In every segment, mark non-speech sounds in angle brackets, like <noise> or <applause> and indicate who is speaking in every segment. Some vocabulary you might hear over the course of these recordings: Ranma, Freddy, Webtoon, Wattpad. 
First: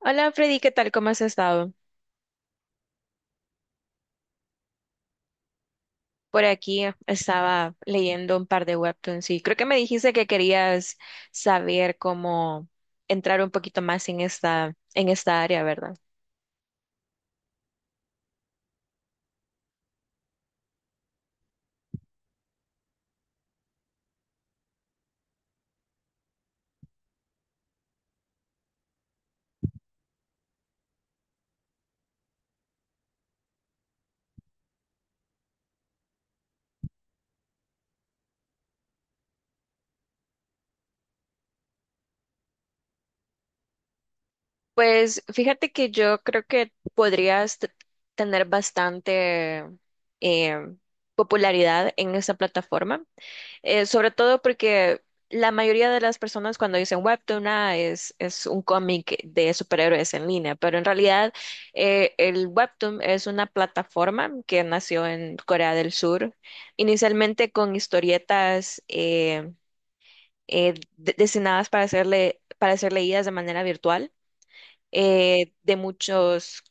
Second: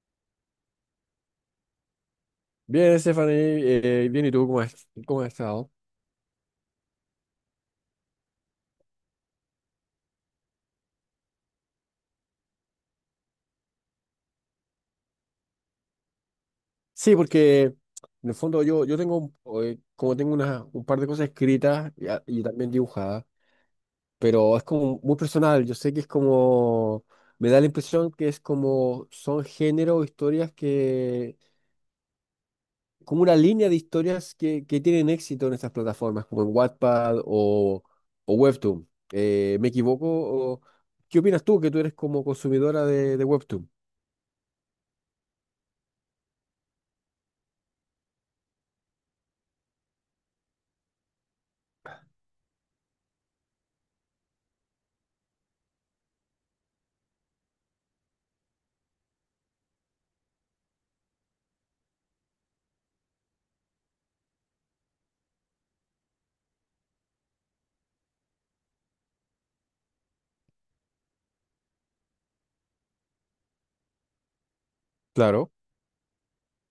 Speaker 1: Hola Freddy, ¿qué tal? ¿Cómo has estado?
Speaker 2: Bien, Stephanie, bien, ¿y tú cómo has estado?
Speaker 1: Por aquí estaba leyendo un par de webtoons y creo que me dijiste que querías saber cómo entrar un poquito más en en esta área, ¿verdad?
Speaker 2: Sí, porque en el fondo yo tengo, como tengo una, un par de cosas escritas y, y también dibujadas, pero es como muy personal, yo sé que es como, me da la impresión que es como, son género, historias que, como una línea de historias que tienen éxito en estas plataformas, como en Wattpad o Webtoon. ¿Me equivoco? O- ¿Qué opinas tú, que tú eres como consumidora de Webtoon?
Speaker 1: Pues fíjate que yo creo que podrías tener bastante eh, popularidad en esa plataforma. Sobre todo porque la mayoría de las personas cuando dicen webtoon ah, es un cómic de superhéroes en línea, pero en realidad el webtoon es una plataforma que nació en Corea del Sur, inicialmente con historietas destinadas para ser para ser leídas de manera virtual.
Speaker 2: Claro.
Speaker 1: De muchos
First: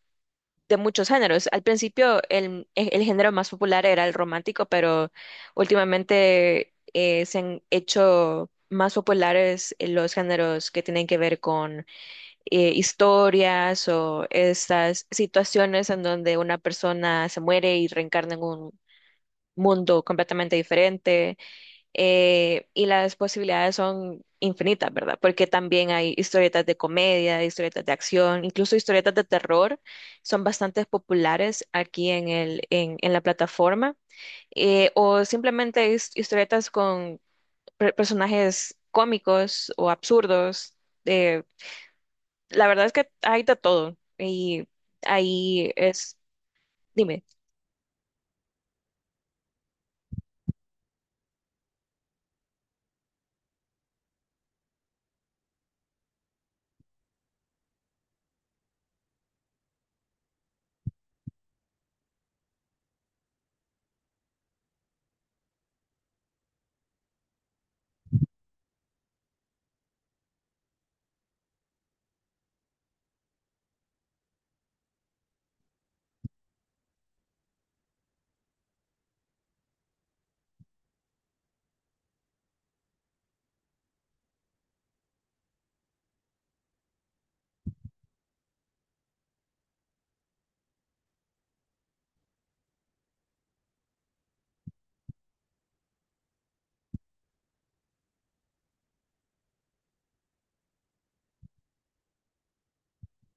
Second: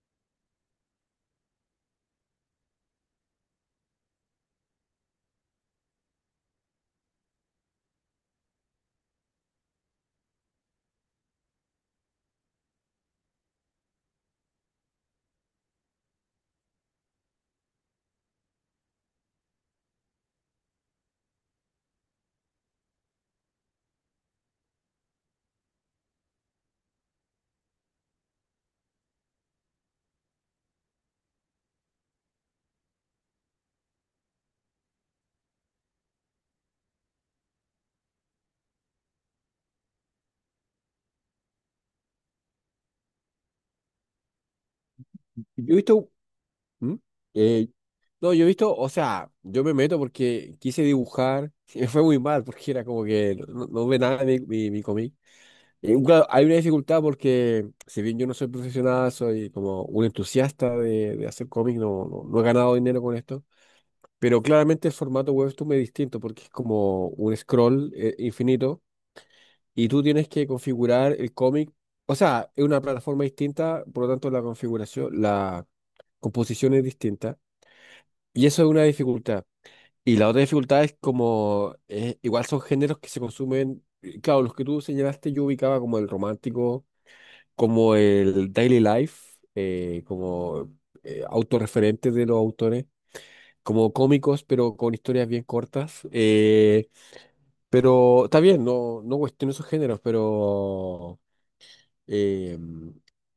Speaker 1: de muchos géneros. Al principio el género más popular era el romántico, pero últimamente se han hecho más populares los géneros que tienen que ver con historias o estas situaciones en donde una persona se muere y reencarna en un mundo completamente diferente. Y las posibilidades son infinitas, ¿verdad? Porque también hay historietas de comedia, historietas de acción, incluso historietas de terror, son bastante populares aquí en en la plataforma, o simplemente historietas con personajes cómicos o absurdos. eh, la verdad es que hay de todo y ahí
Speaker 2: Yo he visto.
Speaker 1: es,
Speaker 2: ¿Mm?
Speaker 1: dime.
Speaker 2: Eh, no, yo he visto, o sea, yo me meto porque quise dibujar, <laughs> y me fue muy mal porque era como que no, no ve nada mi cómic. Y, claro, hay una dificultad porque si bien yo no soy profesional, soy como un entusiasta de hacer cómics, no, no, no he ganado dinero con esto, pero claramente el formato webtoon es distinto porque es como un scroll infinito y tú tienes que configurar el cómic, o sea, es una plataforma distinta, por lo tanto la configuración, la composición es distinta. Y eso es una dificultad. Y la otra dificultad es como, igual son géneros que se consumen, claro, los que tú señalaste yo ubicaba como el romántico, como el daily life, como autorreferentes de los autores, como cómicos, pero con historias bien cortas. Pero está bien, no, no cuestiono esos géneros, pero... Eh,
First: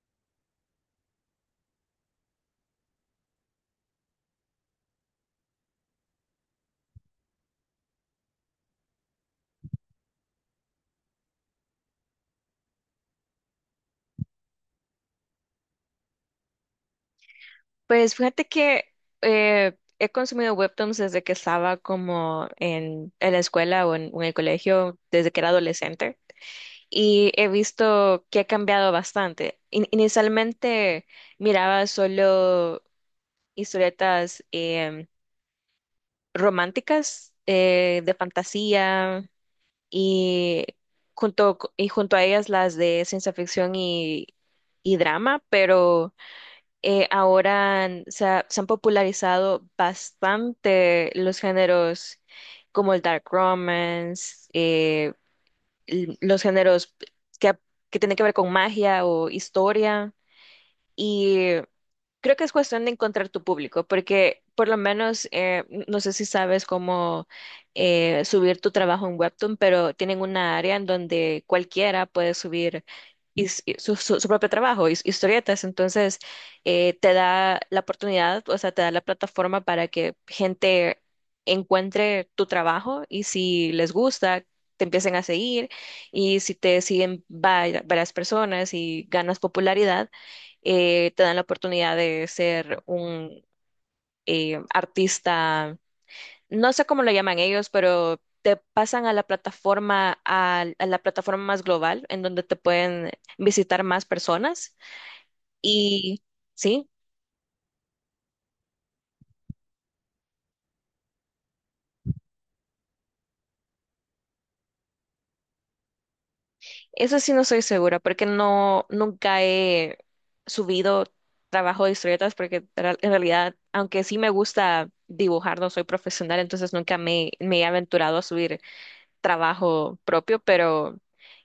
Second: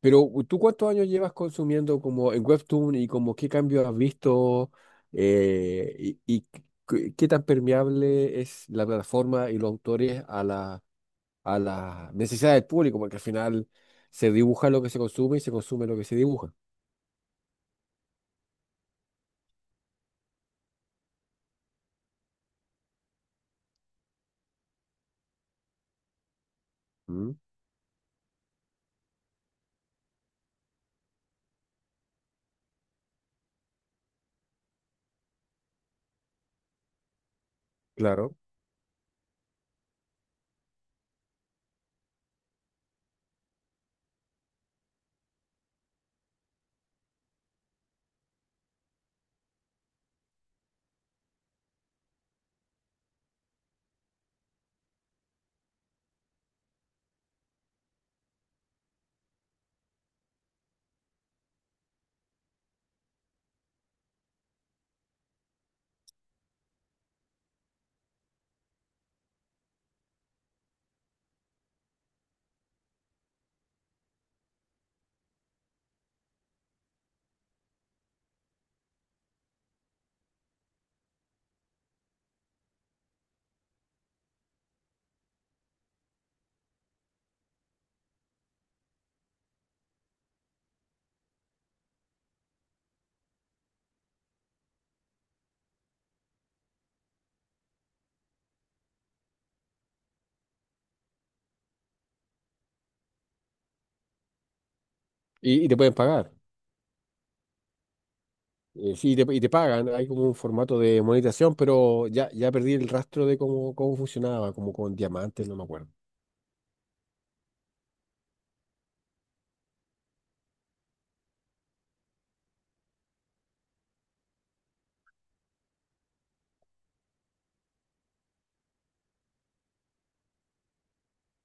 Speaker 2: pero ¿tú cuántos años llevas consumiendo como en Webtoon y como qué cambio has visto y qué qué tan permeable es la plataforma y los autores a la, a las necesidades del público? Porque al final se dibuja lo que se consume y se consume lo que se dibuja.
Speaker 1: Pues fíjate que he consumido webtoons desde que estaba como en la escuela o en el colegio, desde que era adolescente,
Speaker 2: ¿Mm?
Speaker 1: y he visto que ha cambiado bastante. Inicialmente miraba solo historietas románticas, de
Speaker 2: Claro.
Speaker 1: fantasía, y y junto a ellas las de ciencia ficción y drama. Pero se han popularizado bastante los géneros como el dark romance, los géneros que, que tienen que ver con magia o historia. Creo que es cuestión de encontrar tu público, porque por lo menos, no sé si sabes cómo subir tu trabajo en Webtoon, pero tienen una área en donde cualquiera puede subir su propio trabajo, historietas. Entonces, te da la oportunidad, o sea, te da la plataforma para que gente encuentre tu trabajo y si les gusta, te empiecen a seguir, y si te siguen varias personas y ganas popularidad, te dan la oportunidad de ser un artista, no sé cómo lo llaman ellos, pero te pasan a la plataforma, a la plataforma más global, en donde te pueden visitar más personas.
Speaker 2: Y te pueden
Speaker 1: Y
Speaker 2: pagar.
Speaker 1: sí,
Speaker 2: Sí, y te pagan. Hay como un formato de monetización, pero ya, ya perdí el rastro de cómo, cómo funcionaba, como con diamantes, no me acuerdo.
Speaker 1: eso sí no estoy segura, porque no, nunca he subido trabajo de historietas, porque en realidad, aunque sí me gusta dibujar, no soy profesional, entonces nunca me he aventurado a subir trabajo propio, pero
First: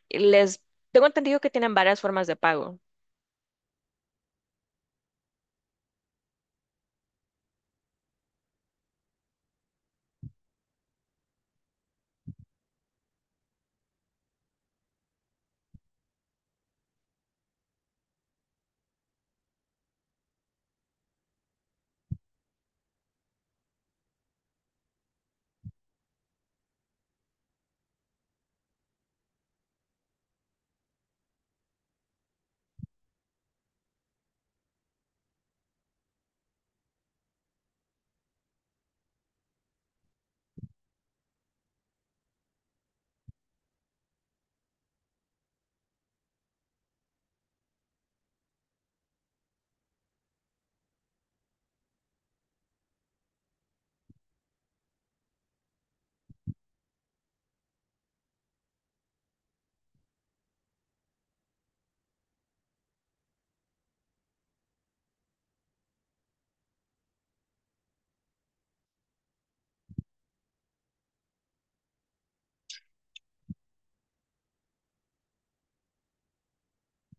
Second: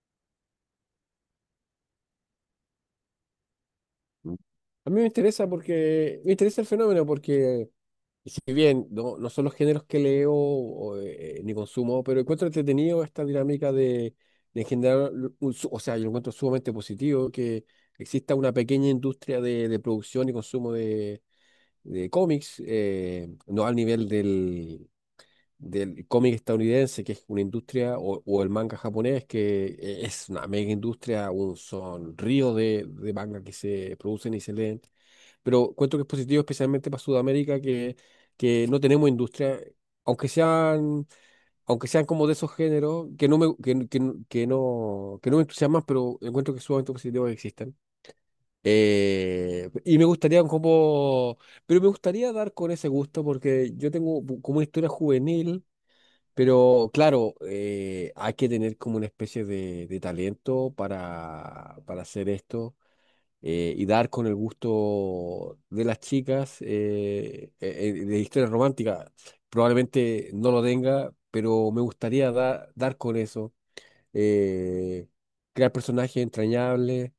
Speaker 1: les tengo entendido que tienen varias formas de pago.
Speaker 2: Mm. A mí me interesa porque me interesa el fenómeno porque si bien no, no son los géneros que leo o, ni consumo, pero encuentro entretenido esta dinámica de generar un, o sea, yo lo encuentro sumamente positivo que exista una pequeña industria de producción y consumo de cómics, no al nivel del, del cómic estadounidense, que es una industria, o el manga japonés, que es una mega industria, un sonrío de manga que se producen y se leen. Pero cuento que es positivo especialmente para Sudamérica, que no tenemos industria, aunque sean, aunque sean como de esos géneros, que no me, que, no, que no, que no me entusiasman, pero encuentro que es sumamente positivo que existan. Y me gustaría como, pero me gustaría dar con ese gusto porque yo tengo como una historia juvenil, pero claro, hay que tener como una especie de talento para hacer esto, y dar con el gusto de las chicas de historias románticas. Probablemente no lo tenga, pero me gustaría dar con eso, eh, crear personajes entrañables.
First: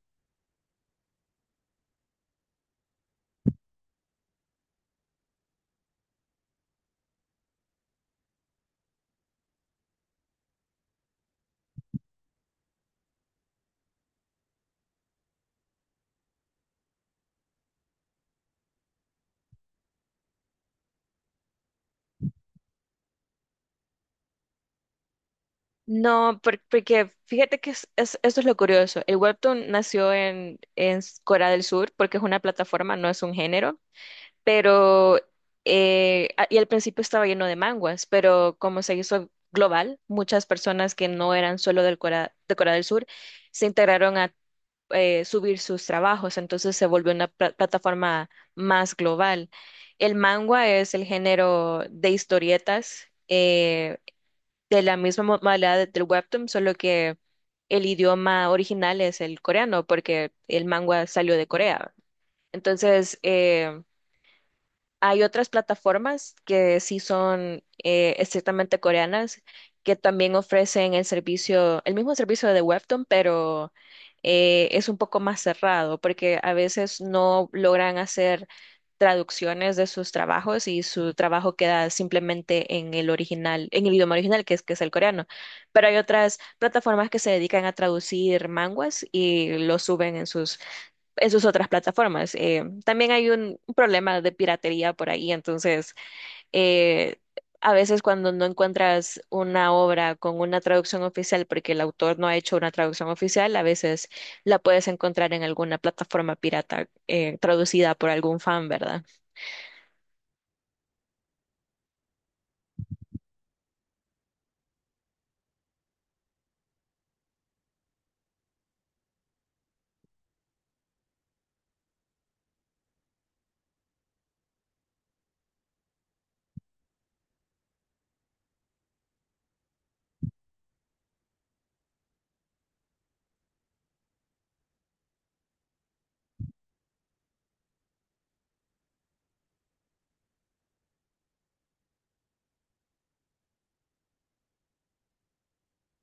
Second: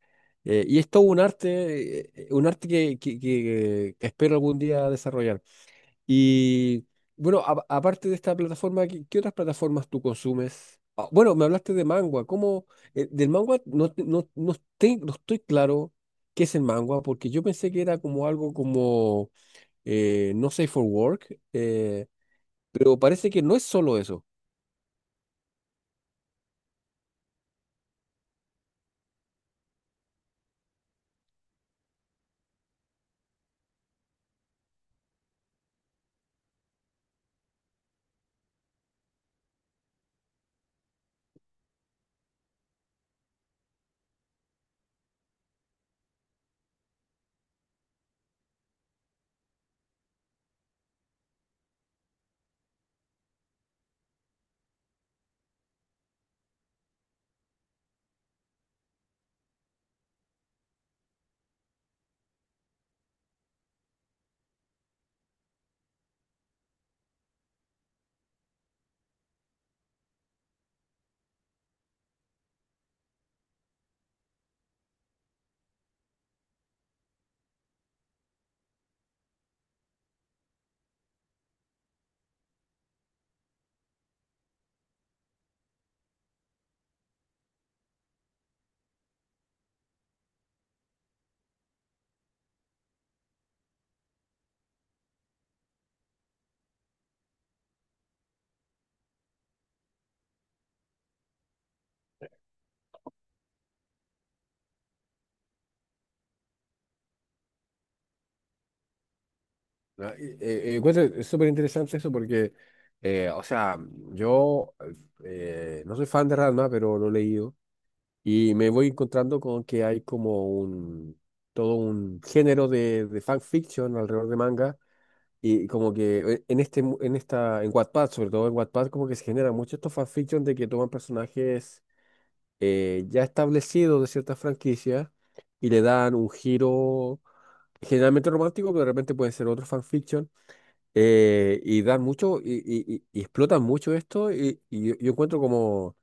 Speaker 2: Y es todo un arte que, que espero algún día desarrollar. Y bueno, aparte de esta plataforma, ¿qué, qué otras plataformas tú consumes? Ah, bueno, me hablaste de Mangua. ¿Cómo? Del Mangua no, no, no, no estoy claro qué es el Mangua, porque yo pensé que era como algo como no safe for work, pero parece que no es solo eso.
Speaker 1: No, porque fíjate que esto es lo curioso. El webtoon nació en Corea del Sur porque es una plataforma, no es un género, pero y al principio estaba lleno de manguas, pero como se hizo global, muchas personas que no eran solo del Corea, de Corea del Sur se integraron a subir sus trabajos, entonces se volvió una plataforma más global. El manga es el género de historietas, de la misma modalidad del webtoon, solo que el idioma original es el coreano, porque el manga salió de Corea. Entonces, hay otras plataformas que sí son estrictamente coreanas, que también ofrecen el servicio, el mismo servicio de Webtoon, pero es un poco más cerrado, porque a veces no logran hacer traducciones de sus trabajos y su trabajo queda simplemente en el original, en el idioma original, que es el coreano. Pero hay otras plataformas que se dedican a traducir manguas y lo suben en sus otras plataformas. También hay un problema de piratería por ahí, entonces eh, a veces cuando no encuentras una obra con una traducción oficial, porque el autor no ha hecho una traducción oficial, a veces la puedes encontrar en alguna plataforma pirata, traducida por algún fan, ¿verdad?
Speaker 2: Ah, eh, es súper interesante eso porque, o sea, yo no soy fan de Ranma, pero lo leí. Y me voy encontrando con que hay como un, todo un género de fanfiction alrededor de manga. Y como que en este, en esta, en Wattpad, sobre todo en Wattpad, como que se generan muchos estos fanfiction de que toman personajes ya establecidos de ciertas franquicias y le dan un giro generalmente romántico, pero de repente pueden ser otros fanfiction. Y dan mucho, y explotan mucho esto, y yo encuentro como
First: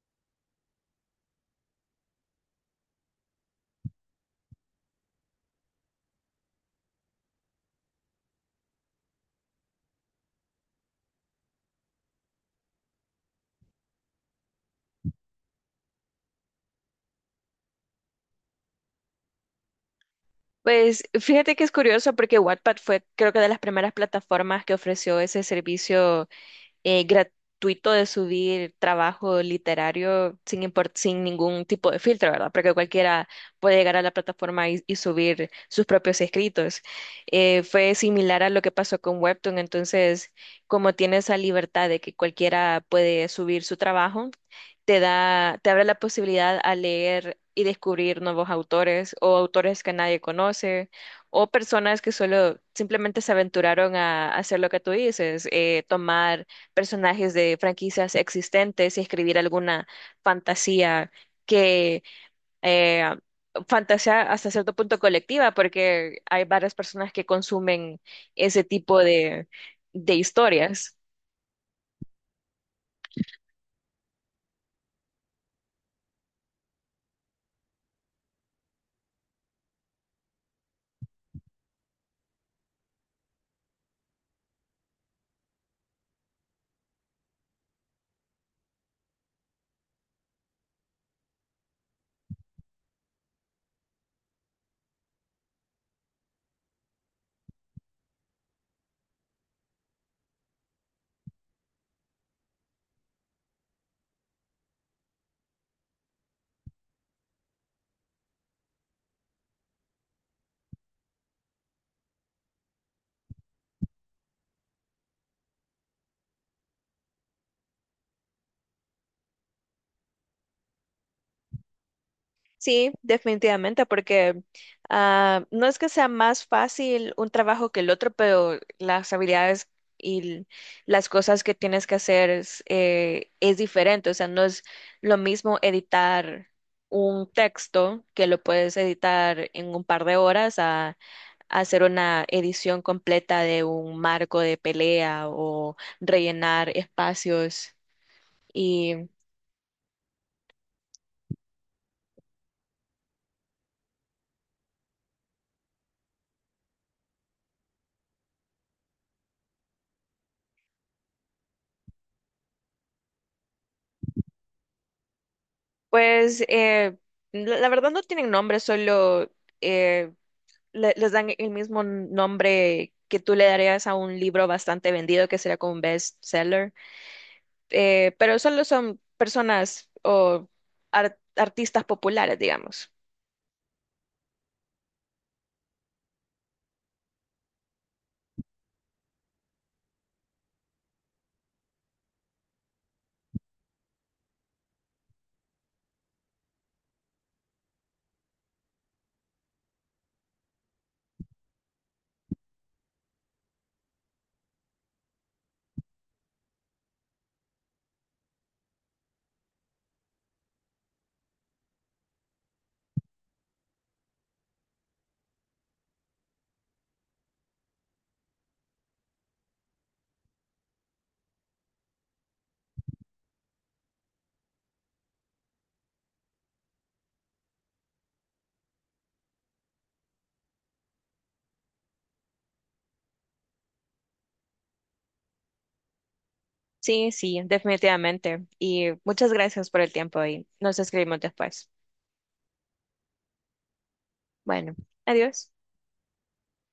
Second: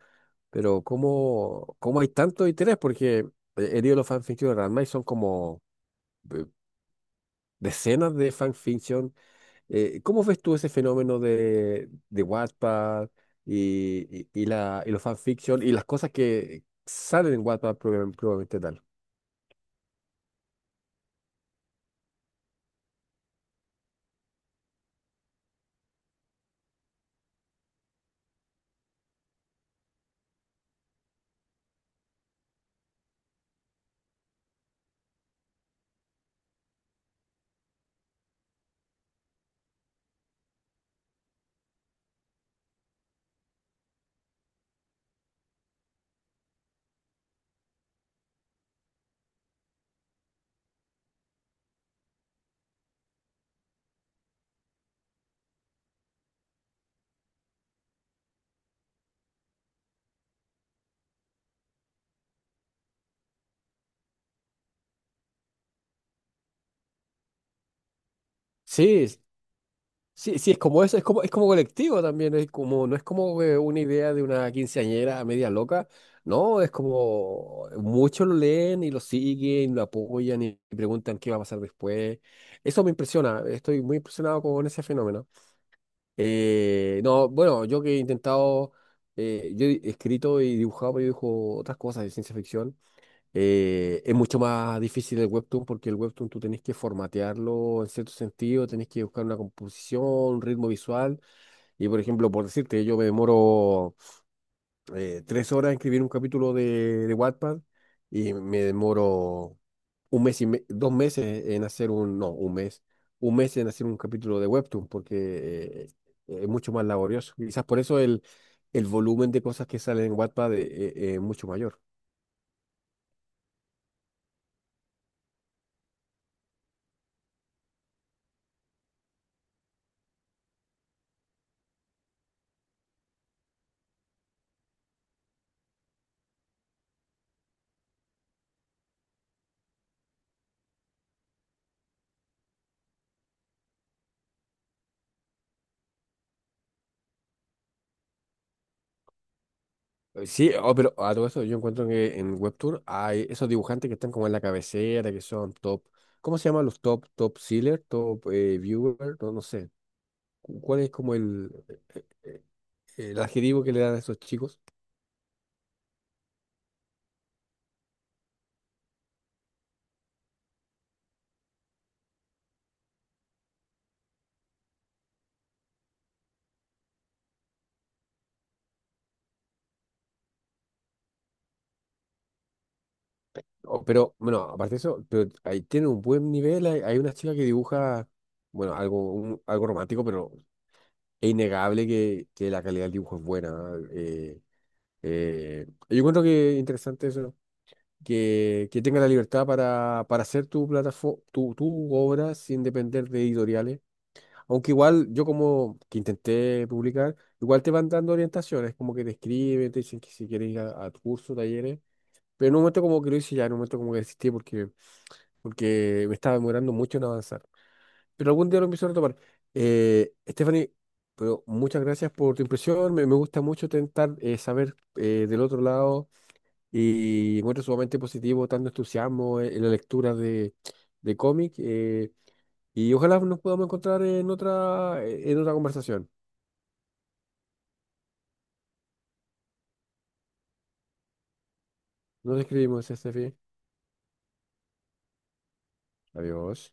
Speaker 2: pero ¿cómo, cómo hay tanto interés? Porque he leído los fanfictions de Ranma y son como eh, decenas de fanfiction. ¿Cómo ves tú ese fenómeno de Wattpad y la, y los fanfiction y las cosas que salen en Wattpad probablemente tal?
Speaker 1: Pues fíjate que es curioso porque Wattpad fue creo que de las primeras plataformas que ofreció ese servicio gratuito de subir trabajo literario sin ningún tipo de filtro, ¿verdad? Porque cualquiera puede llegar a la plataforma y subir sus propios escritos. Fue similar a lo que pasó con Webtoon. Entonces, como tiene esa libertad de que cualquiera puede subir su trabajo, te da, te abre la posibilidad a leer y descubrir nuevos autores o autores que nadie conoce o personas que solo simplemente se aventuraron a hacer lo que tú dices, tomar personajes de franquicias existentes y escribir alguna fantasía que eh, fantasía hasta cierto punto colectiva, porque hay varias personas que consumen ese tipo
Speaker 2: Sí,
Speaker 1: de
Speaker 2: sí, sí, es como
Speaker 1: historias.
Speaker 2: eso, es como colectivo también, es como, no es como una idea de una quinceañera media loca, no, es como muchos lo leen y lo siguen, lo apoyan y preguntan qué va a pasar después. Eso me impresiona, estoy muy impresionado con ese fenómeno. No, bueno, yo que he intentado, yo he escrito y dibujado, pero yo dibujo otras cosas de ciencia ficción. Es mucho más difícil el webtoon porque el webtoon tú tenés que formatearlo en cierto sentido, tenés que buscar una composición, un ritmo visual. Y por ejemplo, por decirte, yo me demoro 3 horas en escribir un capítulo de Wattpad y me demoro 1 mes y me- dos meses en hacer un, no, 1 mes, 1 mes en hacer un capítulo de webtoon porque es mucho más laborioso. Quizás por eso el volumen de cosas que salen en Wattpad es mucho mayor.
Speaker 1: Sí, definitivamente, porque ah, no es que sea más fácil un trabajo que el otro, pero las habilidades y l- las cosas que tienes que hacer es diferente. O sea, no es lo mismo editar un texto que lo puedes editar en un par de horas a hacer una edición completa de un marco de pelea o rellenar espacios.
Speaker 2: Sí, oh, pero a todo esto yo encuentro que en Webtoon hay esos dibujantes que están como en la cabecera, que son top. ¿Cómo se llaman los top, top sealer, top viewer? No, no sé, ¿cuál es como eh, el adjetivo que le dan a esos chicos?
Speaker 1: Pues la, la verdad no tienen nombre, solo eh, les dan el mismo nombre que tú le darías a un libro bastante vendido, que sería como un bestseller, pero solo son personas o artistas populares, digamos.
Speaker 2: Oh, pero bueno, aparte de eso, pero ahí tienen un buen nivel, hay una chica que dibuja, bueno, algo, algo romántico, pero es innegable que la calidad del dibujo es buena. ¿Eh? Yo encuentro que interesante eso. Que tenga la libertad para hacer tu plataforma, tu obra sin depender de editoriales. Aunque igual yo como que intenté publicar, igual te van dando orientaciones, como que te escriben, te dicen que si quieres ir a tu talleres. Pero en un momento como que lo hice ya, en un momento como que desistí porque, porque me estaba demorando mucho en avanzar. Pero algún día lo empiezo a retomar. Stephanie, pero muchas gracias por tu impresión. Me gusta mucho intentar saber del otro lado y encuentro sumamente positivo tanto entusiasmo en la lectura de cómic. Y ojalá nos podamos encontrar en otra conversación.
Speaker 1: Sí, sí, definitivamente. Y muchas gracias por el tiempo y nos escribimos después.
Speaker 2: Nos escribimos, Estefi.
Speaker 1: Bueno, adiós.
Speaker 2: Adiós.